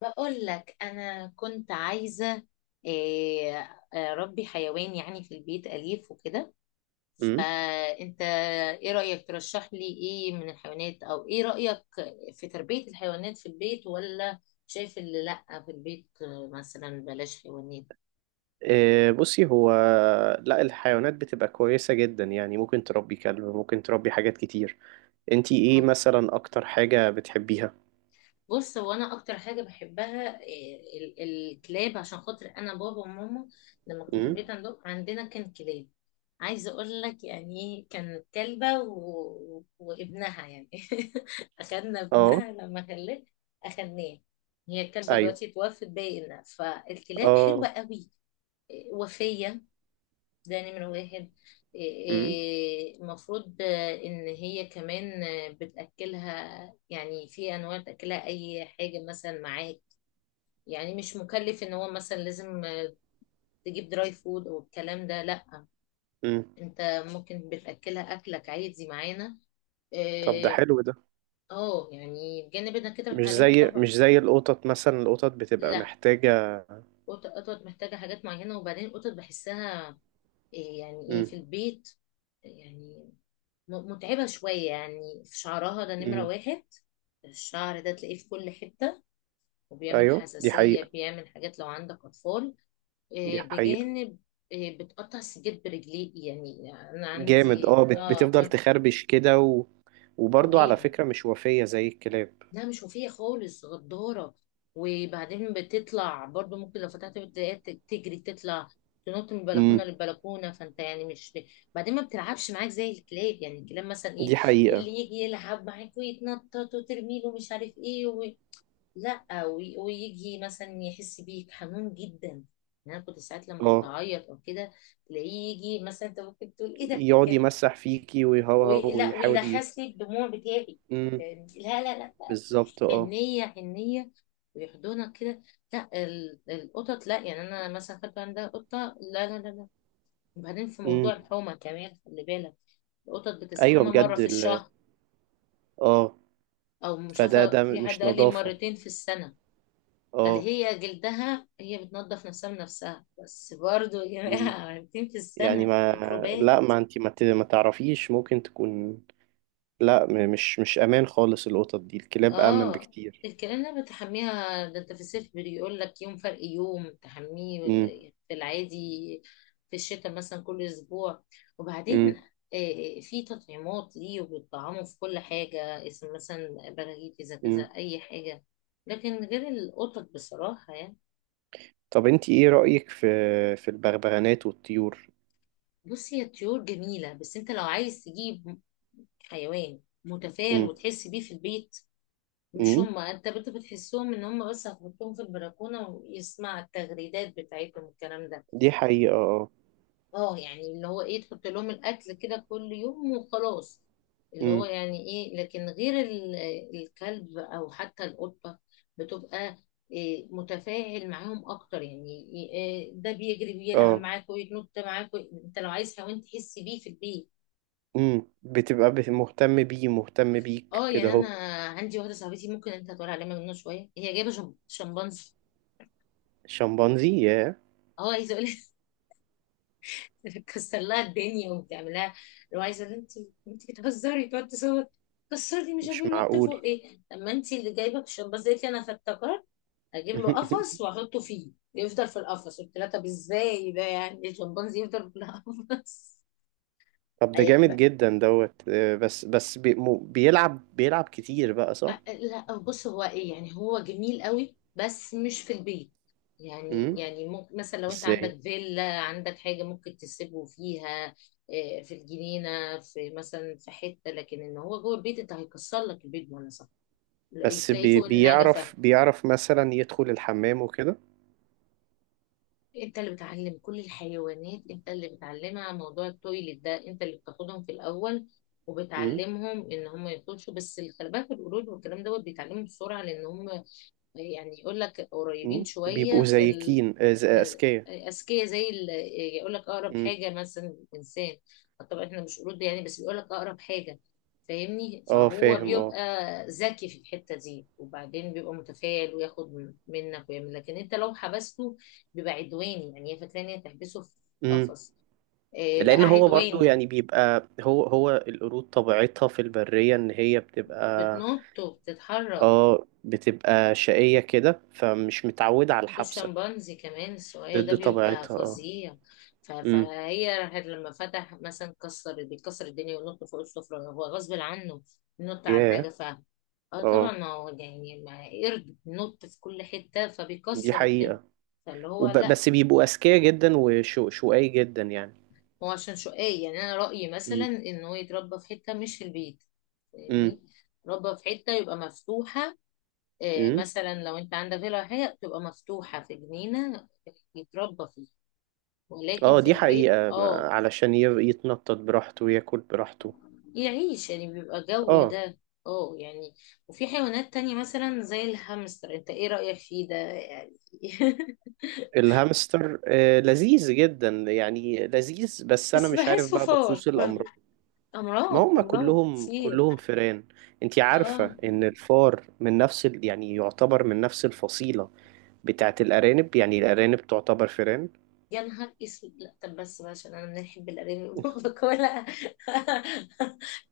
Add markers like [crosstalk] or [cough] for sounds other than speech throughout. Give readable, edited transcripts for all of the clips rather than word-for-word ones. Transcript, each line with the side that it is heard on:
left: بقول لك انا كنت عايزه إيه، اربي حيوان يعني في البيت اليف وكده.
right: امم.
left: فانت ايه رايك ترشح لي ايه من الحيوانات؟ او ايه رايك في تربيه الحيوانات في البيت ولا شايف اللي لا في البيت؟ مثلا بلاش حيوانات.
right: إيه، بصي هو لا، الحيوانات بتبقى كويسة جدا يعني، ممكن تربي كلب، ممكن تربي حاجات كتير. انتي ايه مثلا اكتر حاجة بتحبيها؟
left: بص، هو انا اكتر حاجه بحبها الكلاب، عشان خاطر انا بابا وماما لما كنت في
right: امم.
left: البيت عندنا كان كلاب. عايزه اقول لك يعني كان كلبه وابنها يعني [laughs] اخدنا
right: اه.
left: ابنها لما خلاه، اخدناه. هي الكلبه
right: ايوه.
left: دلوقتي اتوفت باينه، فالكلاب حلوه
right: اه.
left: قوي. وفيه، ده نمرة واحد.
right: امم.
left: المفروض ان هي كمان بتأكلها، يعني في انواع بتأكلها اي حاجة مثلا معاك، يعني مش مكلف ان هو مثلا لازم تجيب دراي فود او الكلام ده. لا،
right: امم.
left: انت ممكن بتأكلها اكلك عادي معانا
right: طب ده
left: إيه،
right: حلو ده.
left: اه يعني بجانب انك كده
right: مش
left: بتعلمه
right: زي
left: طبعا.
right: مش زي القطط، مثلا القطط بتبقى
left: لا،
right: محتاجة.
left: قطط محتاجة حاجات معينة، وبعدين القطط بحسها يعني ايه
right: امم.
left: في البيت، يعني متعبة شوية يعني في شعرها، ده نمرة
right: امم.
left: واحد. الشعر ده تلاقيه في كل حتة، وبيعمل
right: ايوه دي حقيقة.
left: حساسية، بيعمل حاجات لو عندك أطفال.
right: دي حقيقة.
left: بجانب بتقطع السجاد برجليك، يعني أنا
right: جامد
left: عندي
right: اه، بتفضل تخربش كده و... وبرضه على
left: رهيبة.
right: فكرة مش وفية زي الكلاب.
left: لا، مش وفية خالص، غدارة، وبعدين بتطلع برضو، ممكن لو فتحت بتلاقيها تجري تطلع، تنط من بلكونة
right: امم.
left: للبلكونة، فانت يعني مش. بعدين ما بتلعبش معاك زي الكلاب، يعني الكلاب مثلا ايه
right: دي حقيقة
left: اللي يجي يلعب معاك ويتنطط وترمي له مش عارف ايه لا ويجي مثلا يحس بيك، حنون جدا. يعني انا كنت ساعات لما كنت
right: اه.
left: اعيط او كده تلاقيه يجي، مثلا انت ممكن تقول ايه ده
right: يقعد
left: كان
right: يمسح فيكي ويهوهو
left: لا
right: ويحاول ي...
left: ويلهس لي الدموع بتاعي
right: مم.
left: يعني. لا لا لا لا،
right: بالظبط اه.
left: حنية حنية، ويحضنك كده. لا القطط لا، يعني انا مثلا خدت عندها قطة، لا لا لا لا. وبعدين في موضوع
right: مم.
left: الحومة كمان، خلي بالك، القطط
right: ايوه
left: بتستحمى مرة
right: بجد
left: في
right: ال...
left: الشهر،
right: اه.
left: او مش
right: فده
left: عارفة،
right: ده
left: في حد
right: مش
left: قال لي
right: نظافة.
left: مرتين في السنة. قال
right: اه.
left: هي جلدها هي بتنظف نفسها بنفسها، بس برضو يا
right: مم.
left: جماعة مرتين في
right: يعني
left: السنة
right: ما.
left: ميكروبات.
right: لا، ما انت ما, ت... ما تعرفيش ممكن تكون. لا، مش امان خالص. القطط دي الكلاب امن
left: اه،
right: بكتير.
left: الكلام ده بتحميها، ده انت في الصيف بيقول لك يوم فرق يوم تحميه
right: مم.
left: في العادي، في الشتاء مثلا كل اسبوع. وبعدين
right: مم.
left: آه، في تطعيمات ليه، وبيطعموا في كل حاجة، اسم مثلا براغيث اذا كذا
right: مم.
left: اي حاجة، لكن غير القطط بصراحة يعني.
right: طب انت ايه رأيك في البغبغانات والطيور؟
left: بصي، هي طيور جميلة، بس انت لو عايز تجيب حيوان متفائل
right: مم.
left: وتحس بيه في البيت، مش
right: مم.
left: هما. انت بتحسهم ان هما بس هتحطهم في البلكونه ويسمع التغريدات بتاعتهم الكلام ده.
right: دي حقيقة اه.
left: اه يعني اللي هو ايه، تحط لهم الاكل كده كل يوم وخلاص، اللي هو
right: مم.
left: يعني ايه. لكن غير الكلب او حتى القطه بتبقى إيه متفاعل معاهم اكتر، يعني إيه؟ ده بيجري بيلعب
right: اه.
left: معاك ويتنط معاك انت لو عايز حيوان تحس بيه في البيت.
right: امم، بتبقى مهتم بيه، مهتم بيك
left: اه
right: كده
left: يعني انا
right: اهو.
left: عندي واحده صاحبتي، ممكن انت هتقول عليها مجنونه شويه، هي جايبه شمبانزي.
right: الشمبانزي، ياه.
left: اه عايزه اقول، تكسر لها الدنيا وتعمل لها لو عايزه، انت انت بتهزري، تقعد تصوت كسرتي مش عارفه
right: مش
left: ايه، نط فوق
right: معقول.
left: ايه. لما انت اللي جايبه الشمباز قالت لي انا، فافتكرت اجيب له قفص
right: [laughs]
left: واحطه فيه يفضل في القفص. قلت لها: طب ازاي ده؟ يعني الشمبانزي يفضل في القفص؟
right: طب
left: [laughs]
right: ده
left: أي-
right: جامد جدا دوت، بس بس بيلعب كتير بقى، صح؟
left: لا، بص، هو ايه، يعني هو جميل قوي بس مش في البيت.
right: امم.
left: يعني ممكن مثلا لو انت
right: ازاي؟
left: عندك فيلا عندك حاجة ممكن تسيبه فيها. في الجنينة في، مثلا في حتة، لكن ان هو جوه البيت، انت هيكسر لك البيت وانا صح. لا،
right: بس
left: تلاقيه فوق النجفة.
right: بيعرف مثلا يدخل الحمام وكده.
left: انت اللي بتعلم كل الحيوانات، انت اللي بتعلمها موضوع التويلت ده، انت اللي بتاخدهم في الاول
right: امم.
left: وبتعلمهم ان هم يخشوا، بس الكلبات والقرود والكلام دوت بيتعلموا بسرعة، لان هم يعني يقول لك قريبين
right: امم.
left: شوية
right: بيبقوا
left: في ال...
right: زيكين، آه، اذكياء.
left: أذكياء زي ال... يقول لك أقرب
right: امم.
left: حاجة مثلا إنسان. طبعا إحنا مش قرود يعني، بس بيقول لك أقرب حاجة، فاهمني؟
right: اه
left: فهو
right: فاهم اه.
left: بيبقى ذكي في الحتة دي، وبعدين بيبقى متفائل وياخد منك ويعمل، لكن أنت لو حبسته بيبقى عدواني، يعني هي فاكرة إن هي تحبسه في
right: امم.
left: قفص.
right: لان
left: بقى
right: هو برضو
left: عدواني،
right: يعني بيبقى هو القرود طبيعتها في البرية ان هي بتبقى
left: بتنط وبتتحرك.
right: اه بتبقى شقية كده، فمش متعودة على الحبسة.
left: والشمبانزي كمان السؤال ده
right: ضد
left: بيبقى
right: طبيعتها اه.
left: فظيع.
right: امم.
left: فهي راحت لما فتح، مثلا كسر بيكسر الدنيا وينط فوق السفرة، هو غصب عنه ينط على
right: ياه.
left: النجفة. اه طبعا،
right: اه
left: ما هو يعني ما قرد بينط في كل حتة
right: دي
left: فبيكسر الدنيا،
right: حقيقة.
left: فاللي هو لا.
right: بس بيبقوا أذكياء جدا وشقي جدا يعني.
left: هو عشان شقاي، يعني انا رأيي مثلا
right: امم.
left: ان هو يتربى في حتة مش في البيت،
right: امم.
left: فاهمني؟ ربى في حتة يبقى مفتوحة.
right: امم.
left: مثلا لو انت عندك فيلا ولا حاجة تبقى مفتوحة في جنينة يتربى فيها، ولكن
right: اه
left: في
right: دي
left: البيت
right: حقيقة،
left: اه،
right: علشان يتنطط براحته وياكل براحته.
left: يعيش يعني بيبقى جو
right: اه.
left: ده. اه يعني، وفي حيوانات تانية مثلا زي الهامستر، انت ايه رأيك فيه ده يعني؟ [laughs]
right: الهامستر، آه لذيذ جدا يعني، لذيذ بس أنا
left: بس
right: مش عارف
left: بحسه
right: بقى
left: فار
right: بخصوص
left: برضه.
right: الأمراض. ما
left: امراض
right: هم
left: امراض
right: كلهم
left: كتير.
right: كلهم فئران. انت
left: اه،
right: عارفة ان الفار من نفس ال... يعني يعتبر من نفس الفصيلة بتاعت الارانب. يعني الارانب تعتبر فئران.
left: يا نهار اسود. لا طب بس بقى، عشان انا بنحب الارانب [laughs] باكلها،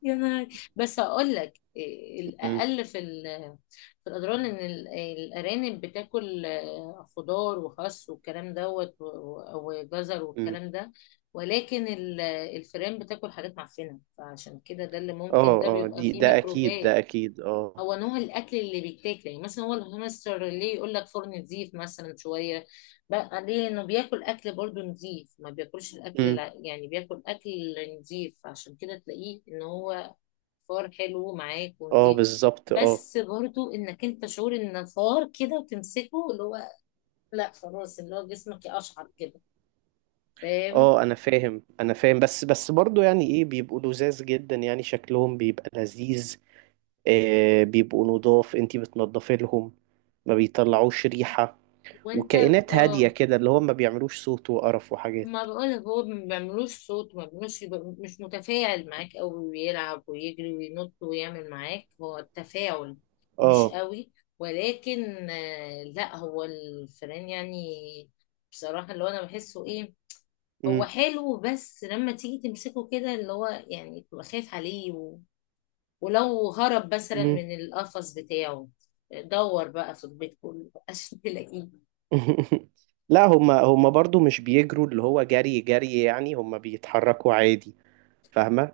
left: يا نهار. بس هقول لك
right: امم.
left: الاقل في في الاضرار ان الارانب بتاكل خضار وخس والكلام دوت وجزر
right: امم.
left: والكلام ده، ولكن الفئران بتاكل حاجات معفنه، فعشان كده ده اللي ممكن
right: اه
left: ده
right: اه
left: بيبقى
right: دي
left: فيه
right: ده اكيد
left: ميكروبات.
right: ده اكيد اه.
left: هو نوع الاكل اللي بيتاكل، يعني مثلا هو الهامستر ليه يقول لك فرن نظيف مثلا شويه؟ بقى ليه انه بياكل اكل برضه نظيف، ما بياكلش الاكل
right: امم.
left: يعني بياكل اكل نظيف، عشان كده تلاقيه ان هو فار حلو معاك
right: اه
left: ونظيف،
right: بالظبط اه.
left: بس برضه انك انت شعور ان فار كده تمسكه، اللي هو لا خلاص، اللي هو جسمك يقشعر كده، فاهم؟
right: اه انا فاهم بس بس برضو يعني ايه، بيبقوا لذاذ جدا يعني، شكلهم بيبقى لذيذ. آه بيبقوا نضاف، انت بتنضفي لهم. ما بيطلعوش ريحة.
left: وانت.
right: وكائنات هادية
left: اه،
right: كده، اللي هم ما بيعملوش صوت وقرف وحاجات.
left: ما بقولك هو ما بيعملوش صوت، ما بيعملوش يبقى مش متفاعل معاك أوي ويلعب ويجري وينط ويعمل معاك، هو التفاعل مش
right: اه.
left: قوي. ولكن لا، هو الفئران يعني، بصراحة اللي هو أنا بحسه إيه، هو
right: امم.
left: حلو، بس لما تيجي تمسكه كده اللي هو يعني تبقى خايف عليه ولو هرب مثلا
right: امم.
left: من القفص بتاعه دور بقى في البيت كله عشان تلاقيه.
right: [laughs] لا هما برضو مش بيجروا اللي هو جري جري يعني، هما بيتحركوا عادي. فاهمة.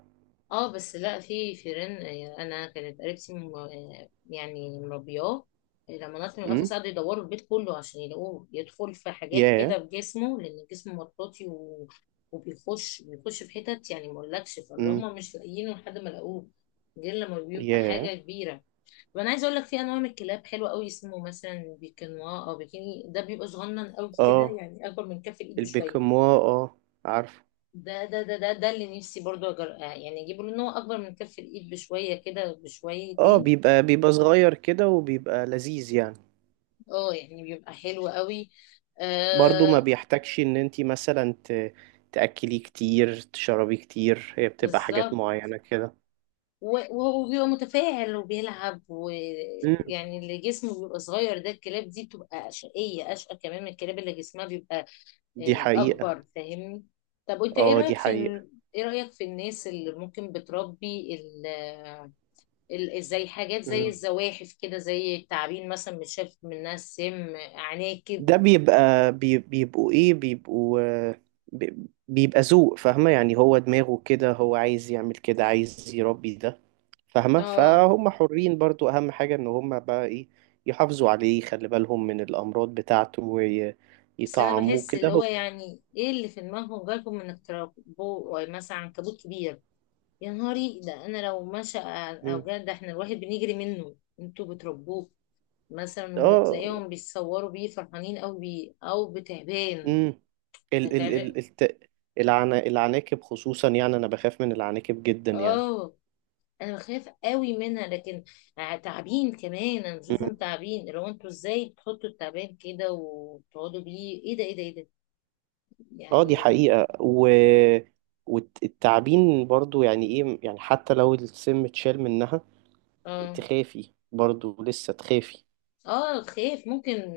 left: اه بس لا، في فيران انا كانت قريبتي يعني مربياه. لما نط من القفص
right: امم.
left: قعدوا يدوروا البيت كله عشان يلاقوه، يدخل في حاجات
right: ياه.
left: كده في جسمه، لان جسمه مطاطي وبيخش بيخش في حتت يعني ما اقولكش، فاللي
right: امم.
left: هم مش لاقيينه لحد ما لقوه، غير لما بيبقى
right: ياه.
left: حاجه كبيره. وانا عايزه اقول لك في انواع من الكلاب حلوه قوي، اسمه مثلا بيكنوا او بيكيني، ده بيبقى صغنن قوي كده،
right: اه
left: يعني اكبر من كف الايد بشويه.
right: البيكاموا اه، عارفه.
left: ده اللي نفسي برضو أجر... آه، يعني اجيبه، لان هو اكبر من كف الايد بشويه كده
right: اه
left: بشويتين.
right: بيبقى صغير كده وبيبقى لذيذ يعني.
left: اه يعني بيبقى حلو قوي.
right: برضو ما
left: آه
right: بيحتاجش ان انتي مثلا تأكلي كتير، تشربي كتير. هي بتبقى حاجات
left: بالظبط،
right: معينة كده.
left: وهو بيبقى متفاعل وبيلعب
right: امم.
left: ويعني، اللي جسمه بيبقى صغير ده، الكلاب دي بتبقى شقيه، اشقى كمان من الكلاب اللي جسمها بيبقى
right: دي حقيقة.
left: اكبر، فاهمني؟ طب وانت ايه
right: اه دي
left: رايك في
right: حقيقة.
left: ايه رايك في الناس اللي ممكن بتربي زي حاجات زي
right: امم.
left: الزواحف كده، زي التعابين مثلا بتشاف منها السم، عناكب؟
right: ده بيبقى بيبقوا ايه، بيبقوا بي- بيبقى ذوق فاهمة. يعني هو دماغه كده، هو عايز يعمل كده، عايز يربي ده فاهمة.
left: اه،
right: فهم حرين برضو. اهم حاجة ان هم بقى ايه، يحافظوا عليه، يخلي بالهم من الامراض بتاعته
left: بس انا
right: ويطعموه
left: بحس
right: كده
left: اللي هو
right: هو.
left: يعني ايه اللي في دماغهم جالكم انك تربوه مثلا عنكبوت كبير؟ يا نهاري ده، انا لو مشى
right: مم.
left: او جه ده احنا الواحد بنجري منه، انتوا بتربوه مثلا
right: اه.
left: وتلاقيهم بيتصوروا بيه فرحانين قوي بيه، او بتعبان،
right: امم.
left: ده
right: ال ال
left: تعبان.
right: ال الت... العناكب خصوصا، يعني انا بخاف من العناكب جدا يعني.
left: اه، انا بخاف قوي منها، لكن تعبين كمان، انا بشوفهم تعبين. لو انتوا ازاي بتحطوا التعبان كده وتقعدوا بيه، ايه ده ايه ده ايه ده
right: اه دي
left: يعني؟
right: حقيقة و... والتعبين برضو يعني ايه، يعني حتى لو السم اتشال منها
left: اه
right: تخافي برضو لسه تخافي.
left: اه، خايف ممكن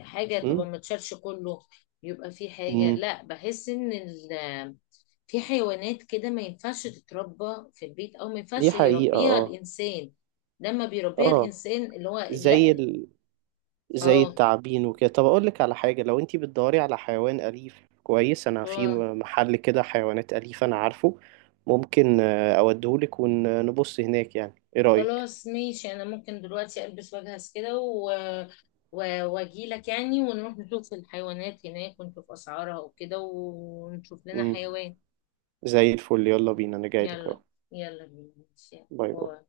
left: حاجة
right: م؟
left: تبقى ما تشالش كله، يبقى في حاجة،
right: م.
left: لا، بحس ان ال، في حيوانات كده ما ينفعش تتربى في البيت، او ما
right: دي
left: ينفعش
right: حقيقة
left: يربيها
right: اه.
left: الانسان، لما بيربيها
right: اه
left: الانسان اللي هو
right: زي
left: لا.
right: ال... زي
left: اه
right: التعابين وكده. طب اقول لك على حاجة، لو انتي بتدوري على حيوان أليف كويس، انا في
left: اه،
right: محل كده حيوانات أليفة انا عارفه، ممكن اوديهولك ونبص هناك. يعني ايه رأيك؟
left: خلاص ماشي، انا ممكن دلوقتي البس واجهز كده واجيلك يعني ونروح نشوف الحيوانات هناك ونشوف اسعارها وكده ونشوف لنا
right: م.
left: حيوان.
right: زي الفل، يلا بينا، انا جايلك
left: يلا،
right: اهو.
left: يلا بينا، ماشي.
right: باي باي.
left: باي.